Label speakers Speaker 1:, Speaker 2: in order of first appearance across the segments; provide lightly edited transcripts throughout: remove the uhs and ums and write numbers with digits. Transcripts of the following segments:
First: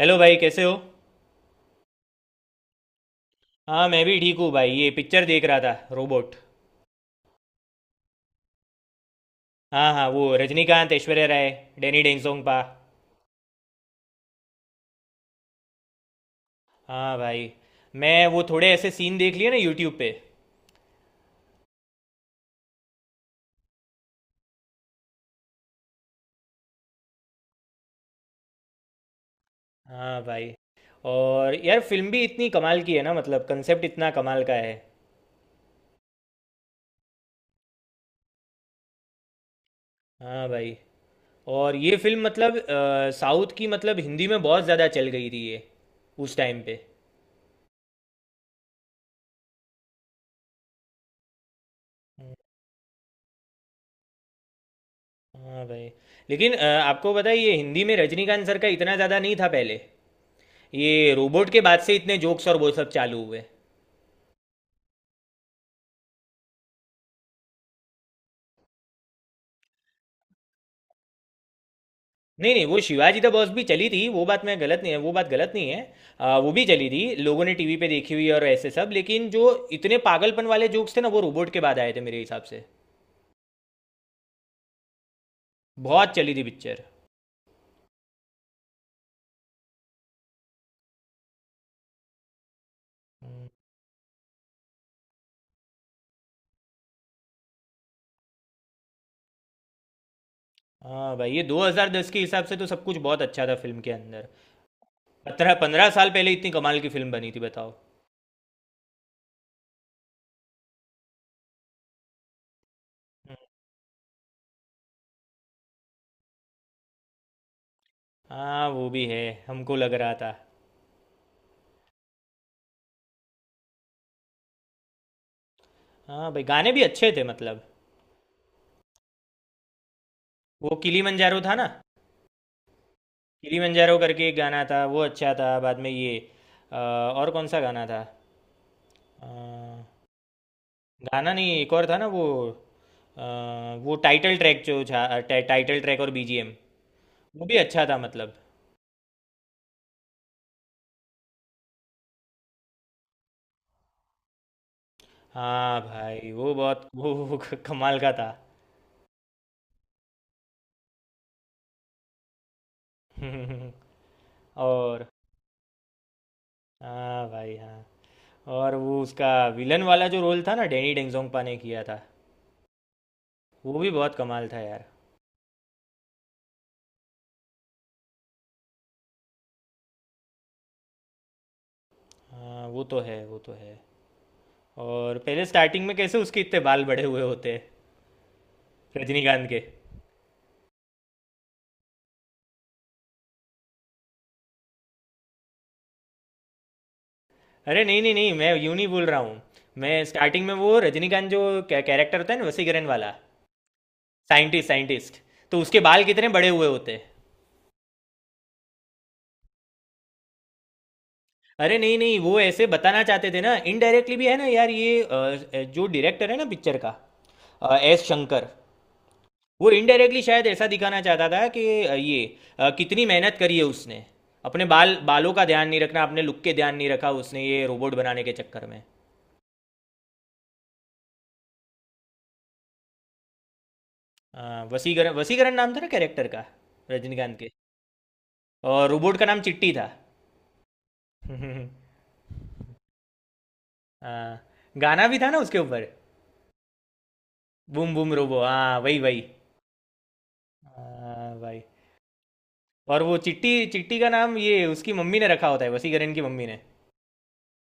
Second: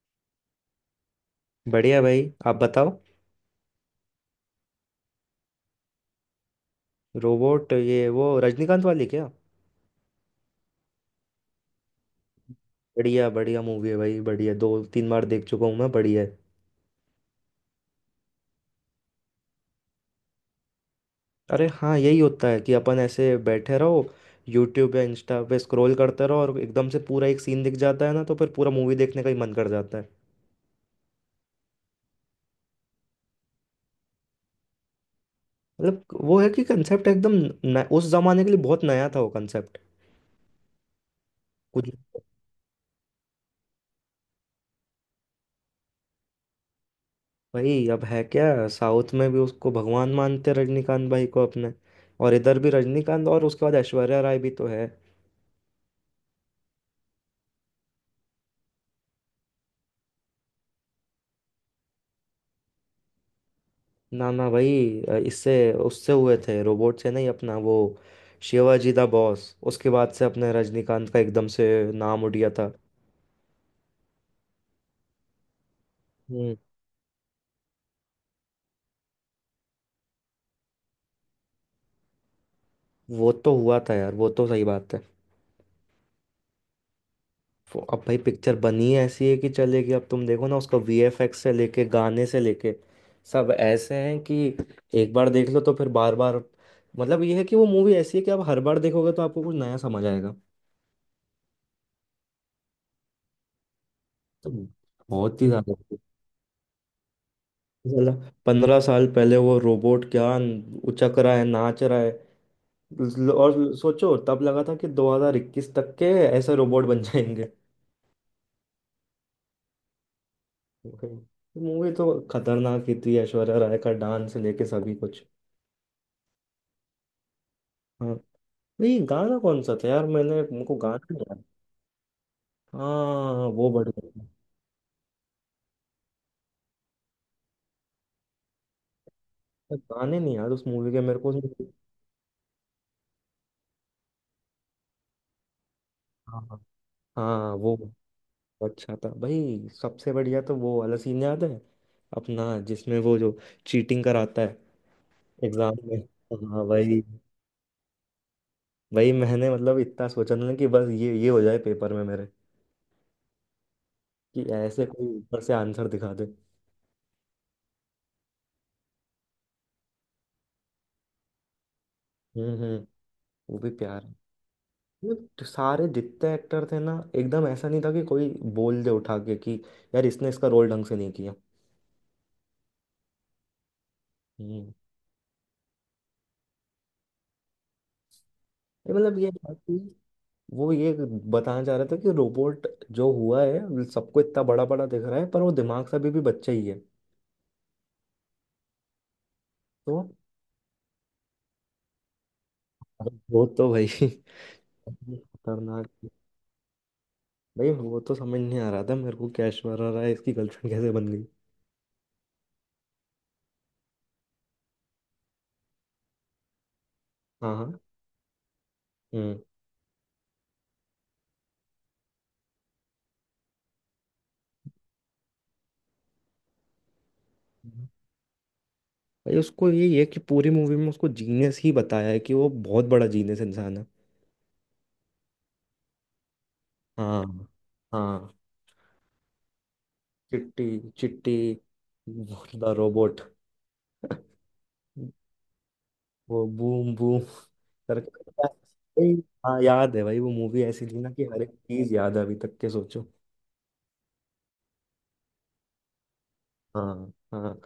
Speaker 1: Hello भाई, कैसे हो।
Speaker 2: बढ़िया भाई। आप बताओ।
Speaker 1: हाँ, मैं भी ठीक हूँ भाई। ये पिक्चर देख रहा था, रोबोट।
Speaker 2: रोबोट? ये वो रजनीकांत वाली क्या?
Speaker 1: हाँ हाँ, वो रजनीकांत, ऐश्वर्या राय, डैनी डेंगसोंगपा।
Speaker 2: बढ़िया बढ़िया मूवी है भाई। बढ़िया दो तीन बार देख चुका हूँ मैं। बढ़िया है।
Speaker 1: हाँ भाई, मैं वो थोड़े ऐसे सीन देख लिए ना यूट्यूब पे।
Speaker 2: अरे हाँ, यही होता है कि अपन ऐसे बैठे रहो, यूट्यूब या इंस्टा पे स्क्रॉल करते रहो और एकदम से पूरा एक सीन दिख जाता है ना, तो फिर पूरा मूवी देखने का ही मन कर जाता है।
Speaker 1: हाँ भाई, और यार फिल्म भी इतनी कमाल की है ना, मतलब कंसेप्ट इतना कमाल का है।
Speaker 2: मतलब वो है कि कंसेप्ट एकदम न, उस जमाने के लिए बहुत नया था वो कंसेप्ट।
Speaker 1: हाँ भाई, और
Speaker 2: कुछ।
Speaker 1: ये फिल्म मतलब साउथ की, मतलब हिंदी में बहुत ज़्यादा चल गई थी ये उस टाइम पे।
Speaker 2: भाई अब है क्या, साउथ में भी उसको भगवान मानते हैं रजनीकांत भाई को अपने, और इधर भी रजनीकांत और उसके बाद ऐश्वर्या राय भी तो है।
Speaker 1: हाँ भाई, लेकिन आपको पता है ये हिंदी में रजनीकांत सर का इतना ज़्यादा नहीं था पहले। ये रोबोट के बाद से इतने जोक्स और वो सब चालू हुए।
Speaker 2: ना ना भाई, इससे उससे हुए थे, रोबोट से नहीं। अपना वो शिवाजी द बॉस, उसके बाद से अपने रजनीकांत का एकदम से नाम उठ गया
Speaker 1: नहीं नहीं,
Speaker 2: था।
Speaker 1: वो शिवाजी द बॉस भी चली थी। वो बात मैं गलत नहीं है, वो बात गलत नहीं है। वो
Speaker 2: हम्म।
Speaker 1: भी चली थी, लोगों ने टीवी पे देखी हुई और ऐसे सब, लेकिन जो इतने पागलपन वाले जोक्स थे ना वो रोबोट के बाद आए थे मेरे हिसाब से।
Speaker 2: वो तो हुआ था यार, वो तो सही बात है।
Speaker 1: बहुत चली थी पिक्चर।
Speaker 2: अब भाई पिक्चर बनी है ऐसी है कि चलेगी। अब तुम देखो ना, उसका वीएफएक्स से लेके गाने से लेके सब ऐसे हैं कि एक बार देख लो तो फिर बार बार। मतलब ये है कि वो मूवी ऐसी है कि आप हर बार देखोगे तो आपको कुछ नया समझ आएगा।
Speaker 1: हाँ भाई, ये 2010 के हिसाब से तो सब कुछ बहुत अच्छा था फिल्म के अंदर।
Speaker 2: तो बहुत ही
Speaker 1: पंद्रह
Speaker 2: ज्यादा।
Speaker 1: पंद्रह साल पहले इतनी कमाल की फिल्म बनी थी, बताओ।
Speaker 2: साला 15 साल पहले वो रोबोट क्या उचक रहा है, नाच रहा है। और सोचो, तब लगा था कि 2021 तक के ऐसे रोबोट बन जाएंगे।
Speaker 1: हाँ, वो भी है, हमको लग रहा था।
Speaker 2: मूवी तो खतरनाक ही थी, ऐश्वर्या राय का डांस लेके सभी कुछ।
Speaker 1: हाँ भाई, गाने भी अच्छे थे मतलब।
Speaker 2: हाँ। ये गाना कौन सा था यार, मैंने
Speaker 1: वो
Speaker 2: मुझको गाना नहीं
Speaker 1: किलीमंजारो
Speaker 2: याद।
Speaker 1: था ना।
Speaker 2: हाँ वो
Speaker 1: किलिमंजारो
Speaker 2: बढ़िया था।
Speaker 1: करके एक गाना था, वो अच्छा था। बाद में ये और कौन सा गाना था? अ,
Speaker 2: पर गाने नहीं याद उस मूवी के मेरे
Speaker 1: गाना
Speaker 2: को।
Speaker 1: नहीं,
Speaker 2: हाँ।
Speaker 1: एक और था ना वो। वो टाइटल ट्रैक जो था, टाइटल ट्रैक और
Speaker 2: हाँ।
Speaker 1: बीजीएम। वो
Speaker 2: हाँ,
Speaker 1: भी अच्छा
Speaker 2: वो
Speaker 1: था मतलब।
Speaker 2: अच्छा था भाई। सबसे बढ़िया तो वो वाला सीन याद है अपना, जिसमें वो जो चीटिंग कराता है एग्जाम
Speaker 1: हाँ
Speaker 2: में।
Speaker 1: भाई, वो
Speaker 2: हाँ
Speaker 1: बहुत
Speaker 2: वही।
Speaker 1: कमाल का था।
Speaker 2: वही मैंने मतलब इतना सोचा ना कि बस ये हो जाए पेपर में मेरे, कि ऐसे
Speaker 1: और
Speaker 2: कोई ऊपर से आंसर दिखा दे।
Speaker 1: हाँ भाई, हाँ। और वो उसका विलन वाला जो रोल था ना, डेनी डेंगजोंगपा ने किया था।
Speaker 2: हम्म। वो भी
Speaker 1: वो भी
Speaker 2: प्यार।
Speaker 1: बहुत कमाल था यार।
Speaker 2: ये तो सारे जितने एक्टर थे ना, एकदम ऐसा नहीं था कि कोई बोल दे उठा के कि यार इसने इसका रोल ढंग से नहीं किया।
Speaker 1: हाँ, वो तो है, वो तो है।
Speaker 2: हम्म।
Speaker 1: और पहले स्टार्टिंग में कैसे उसके इतने बाल बड़े हुए होते हैं।
Speaker 2: ये मतलब ये
Speaker 1: रजनीकांत
Speaker 2: था
Speaker 1: के।
Speaker 2: कि वो ये बताना चाह रहे थे कि रोबोट जो हुआ है सबको इतना बड़ा बड़ा दिख रहा है, पर वो दिमाग से अभी भी बच्चा ही है।
Speaker 1: अरे नहीं नहीं नहीं, मैं यूं नहीं बोल रहा हूँ। मैं
Speaker 2: तो
Speaker 1: स्टार्टिंग में वो रजनीकांत जो कैरेक्टर होता है ना, वसीकरण वाला।
Speaker 2: वो तो भाई
Speaker 1: साइंटिस्ट साइंटिस्ट तो उसके
Speaker 2: खतरनाक।
Speaker 1: बाल कितने बड़े हुए होते हैं।
Speaker 2: भाई वो तो समझ नहीं आ रहा था मेरे को, क्या ऐश्वर्या राय इसकी गर्लफ्रेंड कैसे बन गई।
Speaker 1: अरे नहीं नहीं, वो ऐसे बताना चाहते थे ना, इनडायरेक्टली भी है ना यार, ये जो डायरेक्टर है ना पिक्चर का,
Speaker 2: हाँ हाँ।
Speaker 1: एस शंकर।
Speaker 2: हम्म।
Speaker 1: वो इनडायरेक्टली शायद ऐसा दिखाना चाहता था कि ये कितनी मेहनत करी है उसने। अपने बालों का ध्यान नहीं रखना, अपने लुक के ध्यान नहीं रखा उसने, ये रोबोट बनाने के चक्कर में।
Speaker 2: भाई उसको यही है कि पूरी मूवी में उसको जीनियस ही बताया है कि वो बहुत बड़ा जीनियस इंसान है।
Speaker 1: वसीकरण वसीकरण नाम था ना कैरेक्टर का,
Speaker 2: हाँ।
Speaker 1: रजनीकांत के।
Speaker 2: हाँ।
Speaker 1: और रोबोट का नाम चिट्टी था।
Speaker 2: चिट्टी। चिट्टी द रोबोट।
Speaker 1: हाँ, गाना भी था ना उसके ऊपर।
Speaker 2: वो बूम बूम
Speaker 1: बूम बूम
Speaker 2: करके
Speaker 1: रोबो, हाँ वही
Speaker 2: भाई,
Speaker 1: वही।
Speaker 2: हाँ याद है भाई। वो मूवी ऐसी थी ना कि
Speaker 1: हाँ
Speaker 2: हर एक
Speaker 1: भाई,
Speaker 2: चीज याद है अभी तक के,
Speaker 1: और
Speaker 2: सोचो।
Speaker 1: वो चिट्टी चिट्टी का नाम ये उसकी मम्मी ने रखा होता है, वसीकरण की मम्मी ने।
Speaker 2: हाँ। हाँ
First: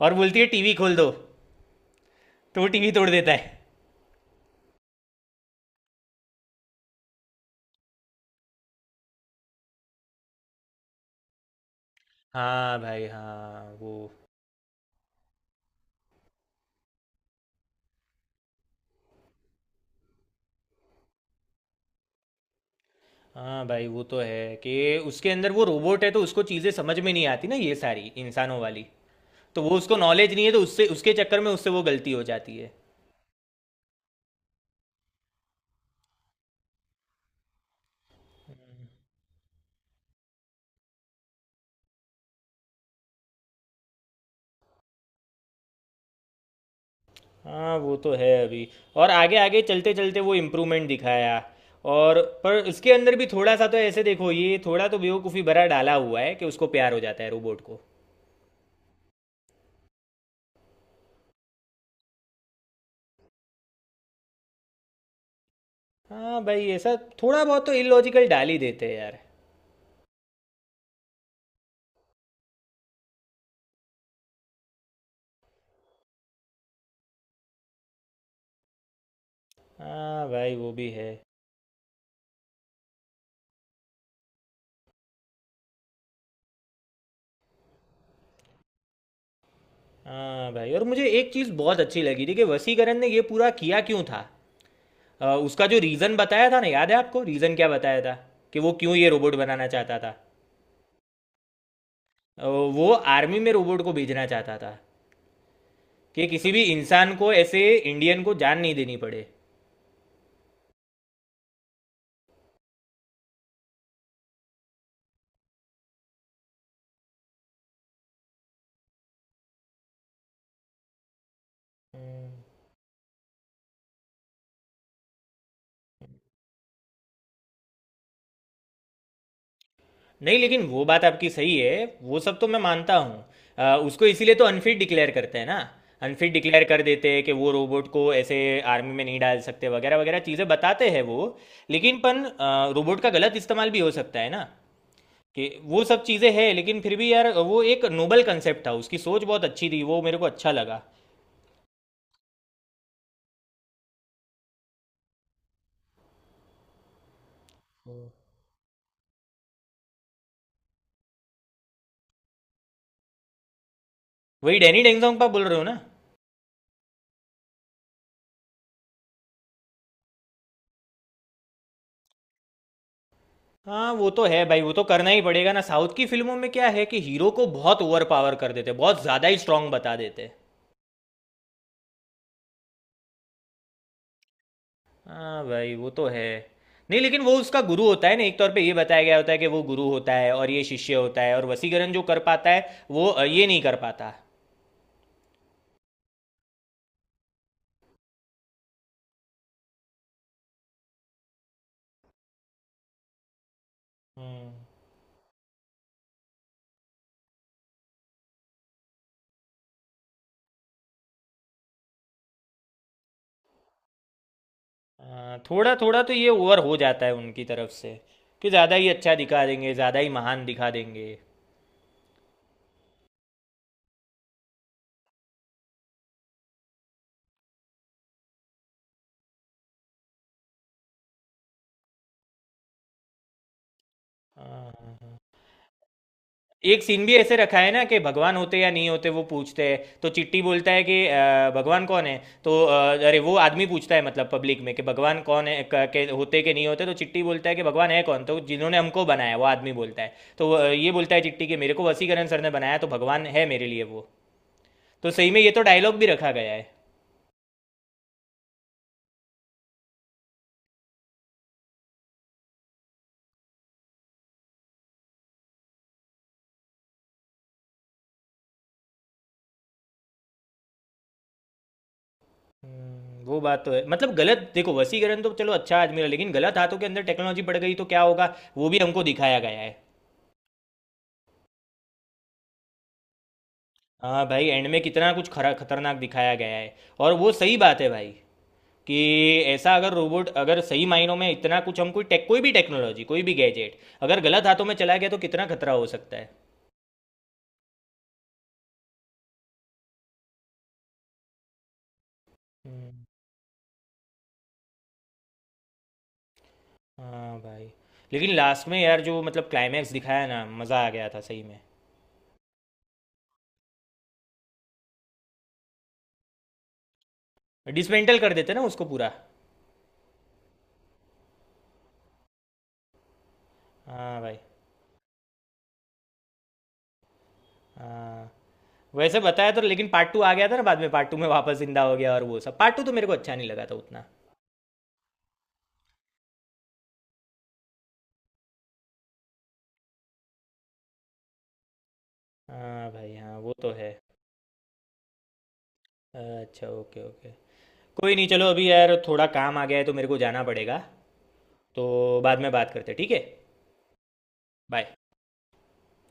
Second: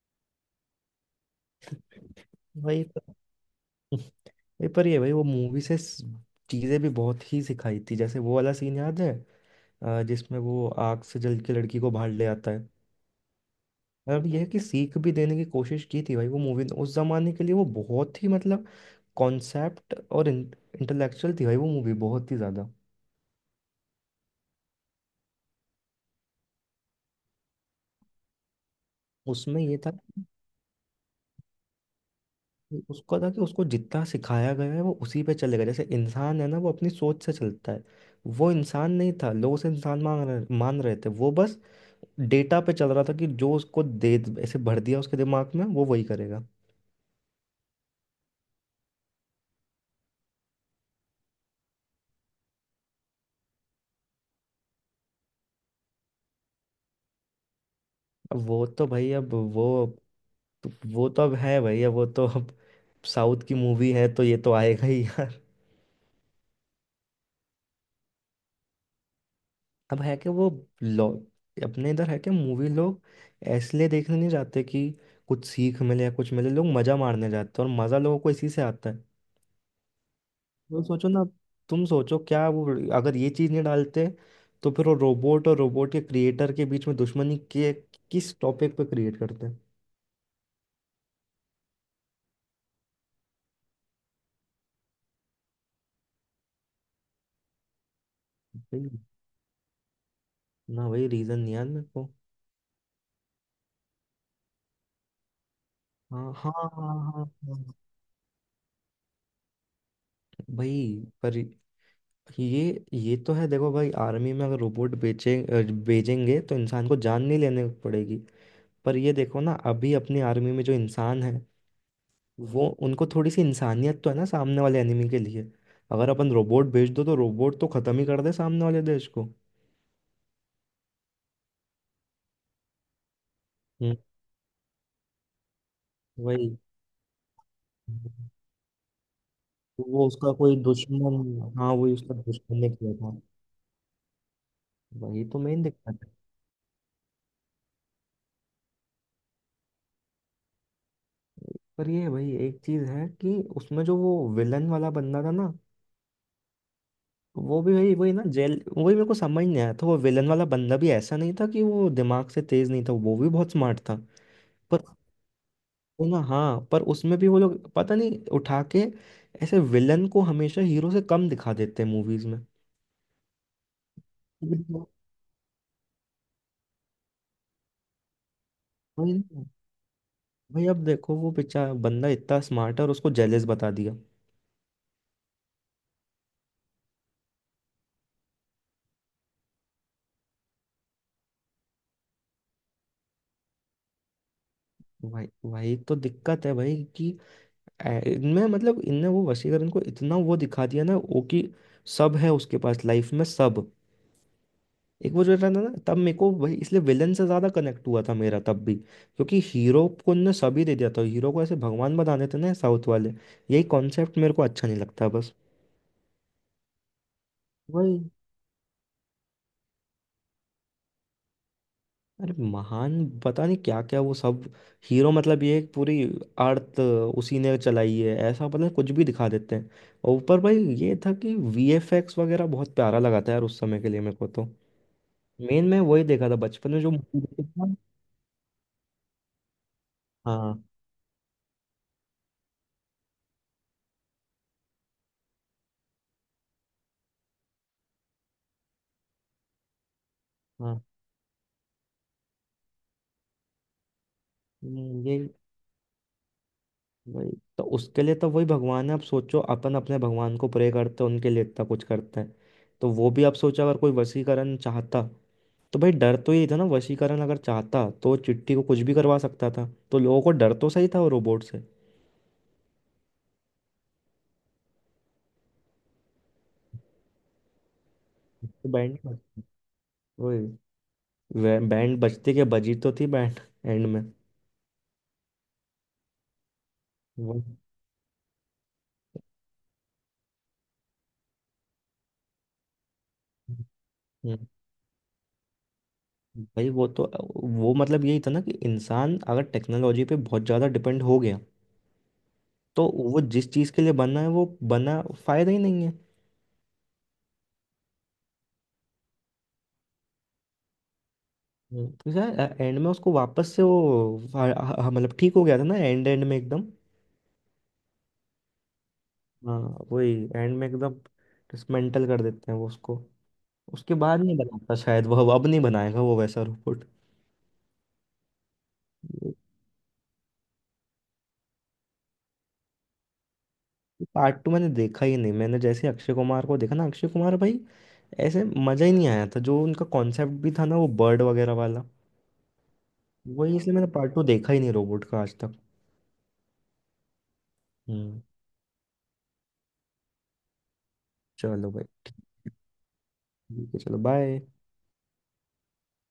Speaker 1: और बोलती है टीवी खोल दो, तो वो
Speaker 2: भाई।
Speaker 1: टीवी तोड़ देता है।
Speaker 2: ये पर ये भाई वो मूवी से चीजें भी बहुत ही सिखाई थी। जैसे वो वाला सीन याद है, जिसमें वो आग से जल के लड़की को बाहर ले आता है।
Speaker 1: हाँ भाई, हाँ वो।
Speaker 2: मतलब यह है कि सीख भी देने की कोशिश की थी भाई वो मूवी ने। उस जमाने के लिए वो बहुत ही मतलब कॉन्सेप्ट और इंटेलेक्चुअल थी भाई वो मूवी, बहुत ही ज्यादा।
Speaker 1: हाँ भाई, वो तो है कि उसके अंदर वो रोबोट है तो उसको चीज़ें समझ में नहीं आती ना, ये सारी इंसानों वाली। तो
Speaker 2: उसमें ये
Speaker 1: वो उसको नॉलेज नहीं है, तो उससे उसके चक्कर में उससे वो गलती हो जाती है।
Speaker 2: था कि उसको जितना सिखाया गया है वो उसी पे चलेगा। जैसे इंसान है ना, वो अपनी सोच से चलता है। वो इंसान नहीं था, लोग उसे इंसान मान रहे थे। वो बस डेटा पे चल रहा था कि जो उसको दे, ऐसे भर दिया उसके दिमाग में वो वही करेगा।
Speaker 1: हाँ, वो तो है अभी। और आगे आगे चलते चलते वो इम्प्रूवमेंट दिखाया। और पर उसके अंदर भी थोड़ा सा तो ऐसे देखो, ये थोड़ा तो बेवकूफ़ी भरा डाला हुआ है कि उसको प्यार हो जाता है रोबोट को।
Speaker 2: अब वो तो भाई अब वो, तो वो तो अब है भाई, अब वो तो अब साउथ की मूवी है तो ये तो आएगा ही यार।
Speaker 1: हाँ भाई, ऐसा थोड़ा बहुत तो इलॉजिकल डाल ही देते हैं यार।
Speaker 2: अब है कि वो लोग अपने इधर है कि मूवी लोग इसलिए देखने नहीं जाते कि कुछ सीख मिले या कुछ मिले, लोग मजा मारने जाते हैं और मजा लोगों को इसी से आता है।
Speaker 1: हाँ भाई, वो
Speaker 2: तो
Speaker 1: भी है।
Speaker 2: सोचो ना, तुम सोचो क्या वो, अगर ये चीज नहीं डालते तो फिर वो रोबोट और रोबोट के क्रिएटर के बीच में दुश्मनी के किस टॉपिक पे क्रिएट करते।
Speaker 1: हाँ भाई, और मुझे एक चीज़ बहुत अच्छी लगी थी कि वसीकरण ने ये पूरा किया क्यों था। उसका जो रीज़न बताया था ना, याद है आपको रीज़न क्या बताया था? कि वो
Speaker 2: भाई
Speaker 1: क्यों ये रोबोट बनाना चाहता था।
Speaker 2: ना भाई, रीजन नहीं याद मेरे को।
Speaker 1: वो आर्मी में रोबोट को भेजना चाहता था। कि
Speaker 2: हाँ
Speaker 1: किसी
Speaker 2: हाँ
Speaker 1: भी
Speaker 2: हाँ हाँ।
Speaker 1: इंसान को ऐसे,
Speaker 2: हाँ।
Speaker 1: इंडियन को जान नहीं देनी पड़े।
Speaker 2: भाई पर ये तो है। देखो भाई आर्मी में अगर रोबोट भेजेंगे तो इंसान को जान नहीं लेने पड़ेगी। पर ये देखो ना, अभी अपनी आर्मी में जो इंसान है वो उनको थोड़ी सी इंसानियत तो है ना सामने वाले एनिमी के लिए। अगर अपन रोबोट भेज दो तो रोबोट तो खत्म ही कर दे सामने वाले देश को।
Speaker 1: नहीं, लेकिन वो बात आपकी सही है। वो सब तो मैं मानता हूँ।
Speaker 2: हम्म,
Speaker 1: उसको इसीलिए तो अनफिट डिक्लेयर करते हैं ना। अनफिट
Speaker 2: वही।
Speaker 1: डिक्लेयर कर देते हैं कि वो रोबोट को ऐसे आर्मी में नहीं डाल सकते,
Speaker 2: तो
Speaker 1: वगैरह
Speaker 2: वो
Speaker 1: वगैरह
Speaker 2: उसका
Speaker 1: चीज़ें
Speaker 2: कोई
Speaker 1: बताते हैं
Speaker 2: दुश्मन?
Speaker 1: वो।
Speaker 2: हाँ वही,
Speaker 1: लेकिन
Speaker 2: उसका
Speaker 1: पन
Speaker 2: दुश्मन ने किया
Speaker 1: रोबोट का
Speaker 2: था।
Speaker 1: गलत इस्तेमाल भी हो सकता है ना।
Speaker 2: वही तो
Speaker 1: कि
Speaker 2: मेन
Speaker 1: वो सब
Speaker 2: दिक्कत है।
Speaker 1: चीज़ें हैं, लेकिन फिर भी यार वो एक नोबल कंसेप्ट था, उसकी सोच बहुत अच्छी थी, वो मेरे को अच्छा लगा।
Speaker 2: पर ये भाई एक चीज है कि उसमें जो वो विलन वाला बंदा था ना, वो भी भाई वही ना जेल। वही मेरे को समझ नहीं आया था, वो विलन वाला बंदा भी ऐसा नहीं था कि वो दिमाग से तेज नहीं था। वो भी बहुत स्मार्ट था।
Speaker 1: वही डैनी
Speaker 2: पर
Speaker 1: डेंगजोंग का बोल रहे हो ना?
Speaker 2: वो ना, हाँ, पर उसमें भी वो लोग पता नहीं उठा के ऐसे विलन को हमेशा हीरो से कम दिखा देते हैं मूवीज में।
Speaker 1: हाँ, वो तो है भाई, वो तो
Speaker 2: बिल्कुल।
Speaker 1: करना ही पड़ेगा ना। साउथ की फिल्मों में क्या है कि हीरो को बहुत ओवर पावर कर देते, बहुत
Speaker 2: वही
Speaker 1: ज़्यादा ही
Speaker 2: ना।
Speaker 1: स्ट्रांग बता देते।
Speaker 2: भाई अब देखो वो बेचारा बंदा इतना स्मार्ट है और उसको जेलिस बता दिया।
Speaker 1: हाँ भाई, वो तो है। नहीं, लेकिन वो उसका गुरु होता है ना, एक तौर पे ये बताया गया होता है कि वो गुरु होता है और ये शिष्य होता है, और वसीकरण जो कर पाता है वो ये नहीं कर पाता।
Speaker 2: भाई वही तो दिक्कत है भाई कि इनमें मतलब इनने वो वशीकरण इनको इतना वो दिखा दिया ना वो कि सब है उसके पास लाइफ में, सब।
Speaker 1: हम्म।
Speaker 2: एक वो जो रहता ना, तब मेरे को वही इसलिए विलन से ज्यादा कनेक्ट हुआ था मेरा तब भी, क्योंकि हीरो को इनने सभी दे दिया था। हीरो को ऐसे भगवान बना देते ना साउथ वाले। यही कॉन्सेप्ट मेरे को अच्छा नहीं लगता बस।
Speaker 1: हाँ, थोड़ा थोड़ा तो ये ओवर हो जाता है उनकी तरफ से।
Speaker 2: वही।
Speaker 1: कि ज़्यादा ही अच्छा दिखा देंगे, ज़्यादा ही महान दिखा देंगे।
Speaker 2: अरे महान, पता नहीं क्या क्या वो सब। हीरो मतलब ये एक पूरी अर्थ उसी ने चलाई है ऐसा, पता नहीं कुछ भी दिखा देते हैं। और ऊपर भाई ये था कि वीएफएक्स वगैरह बहुत प्यारा लगा था यार, उस समय के लिए मेरे को तो।
Speaker 1: हाँ,
Speaker 2: मेन मैं वही देखा था बचपन में
Speaker 1: एक
Speaker 2: जो
Speaker 1: सीन भी
Speaker 2: movie
Speaker 1: ऐसे
Speaker 2: देखी थी
Speaker 1: रखा है
Speaker 2: ना।
Speaker 1: ना कि भगवान होते या नहीं होते वो पूछते हैं, तो चिट्टी
Speaker 2: हाँ।
Speaker 1: बोलता है कि भगवान कौन है। तो अरे वो आदमी पूछता है, मतलब पब्लिक में कि भगवान कौन है, के होते कि नहीं होते, तो चिट्टी बोलता है कि भगवान है कौन, तो जिन्होंने हमको बनाया, वो आदमी बोलता है, तो
Speaker 2: हाँ।
Speaker 1: ये बोलता है चिट्टी कि मेरे को वसीकरण सर ने बनाया तो भगवान है मेरे लिए वो।
Speaker 2: नहीं,
Speaker 1: तो
Speaker 2: ये,
Speaker 1: सही में ये तो डायलॉग भी रखा गया है।
Speaker 2: वही। तो उसके लिए तो वही भगवान है। आप सोचो अपन अपने भगवान को प्रे करते हैं, उनके लिए इतना कुछ करते हैं। तो वो भी आप सोचो अगर कोई वशीकरण चाहता, तो भाई डर तो यही था ना, वशीकरण अगर चाहता तो वो चिट्ठी को कुछ भी करवा सकता था। तो लोगों को डर तो सही था वो रोबोट से।
Speaker 1: वो बात तो है। मतलब गलत देखो, वसीकरण तो चलो अच्छा आदमी है, लेकिन गलत हाथों के अंदर टेक्नोलॉजी पड़ गई तो क्या होगा, वो
Speaker 2: तो
Speaker 1: भी
Speaker 2: बैंड।
Speaker 1: हमको दिखाया गया है।
Speaker 2: वही। बैंड बजती के बजी तो थी बैंड, एंड में।
Speaker 1: हाँ भाई, एंड में कितना कुछ खरा खतरनाक दिखाया गया है। और वो सही बात है भाई, कि ऐसा अगर रोबोट, अगर सही मायनों में इतना कुछ, हम कोई टेक कोई भी टेक्नोलॉजी, कोई भी गैजेट अगर
Speaker 2: वो,
Speaker 1: गलत हाथों में चला गया तो कितना खतरा हो सकता है।
Speaker 2: भाई वो तो वो मतलब यही था ना कि इंसान अगर टेक्नोलॉजी पे बहुत ज़्यादा डिपेंड हो गया तो
Speaker 1: हम्म,
Speaker 2: वो जिस चीज़ के लिए बना है वो बना फायदा ही नहीं है।
Speaker 1: हाँ भाई, लेकिन लास्ट में यार जो मतलब क्लाइमैक्स दिखाया ना, मज़ा आ गया था सही में।
Speaker 2: तो यार एंड में उसको वापस से वो मतलब ठीक हो गया था ना एंड एंड में एकदम।
Speaker 1: डिसमेंटल कर देते ना उसको पूरा।
Speaker 2: हाँ वही एंड में एकदम डिसमेंटल कर देते हैं वो उसको। उसके
Speaker 1: हाँ
Speaker 2: बाद नहीं
Speaker 1: भाई,
Speaker 2: बनाता शायद, वो अब नहीं बनाएगा वो वैसा रोबोट।
Speaker 1: हाँ। वैसे बताया तो, लेकिन पार्ट टू आ गया था ना बाद में, पार्ट टू में वापस जिंदा हो गया और वो सब। पार्ट टू तो मेरे को अच्छा नहीं लगा था उतना।
Speaker 2: पार्ट टू मैंने देखा ही नहीं। मैंने जैसे अक्षय कुमार को देखा ना, अक्षय कुमार भाई ऐसे मज़ा ही नहीं आया था। जो उनका कॉन्सेप्ट भी था ना वो बर्ड वगैरह वाला,
Speaker 1: हाँ भाई, हाँ वो
Speaker 2: वही
Speaker 1: तो
Speaker 2: इसलिए मैंने
Speaker 1: है।
Speaker 2: पार्ट टू देखा ही नहीं रोबोट का आज तक।
Speaker 1: अच्छा, ओके ओके। कोई
Speaker 2: हम्म।
Speaker 1: नहीं, चलो अभी यार थोड़ा काम आ गया है तो मेरे को जाना पड़ेगा।
Speaker 2: चलो
Speaker 1: तो
Speaker 2: भाई।
Speaker 1: बाद में बात करते हैं, ठीक है।
Speaker 2: ठीक है चलो बाय।
Speaker 1: बाय।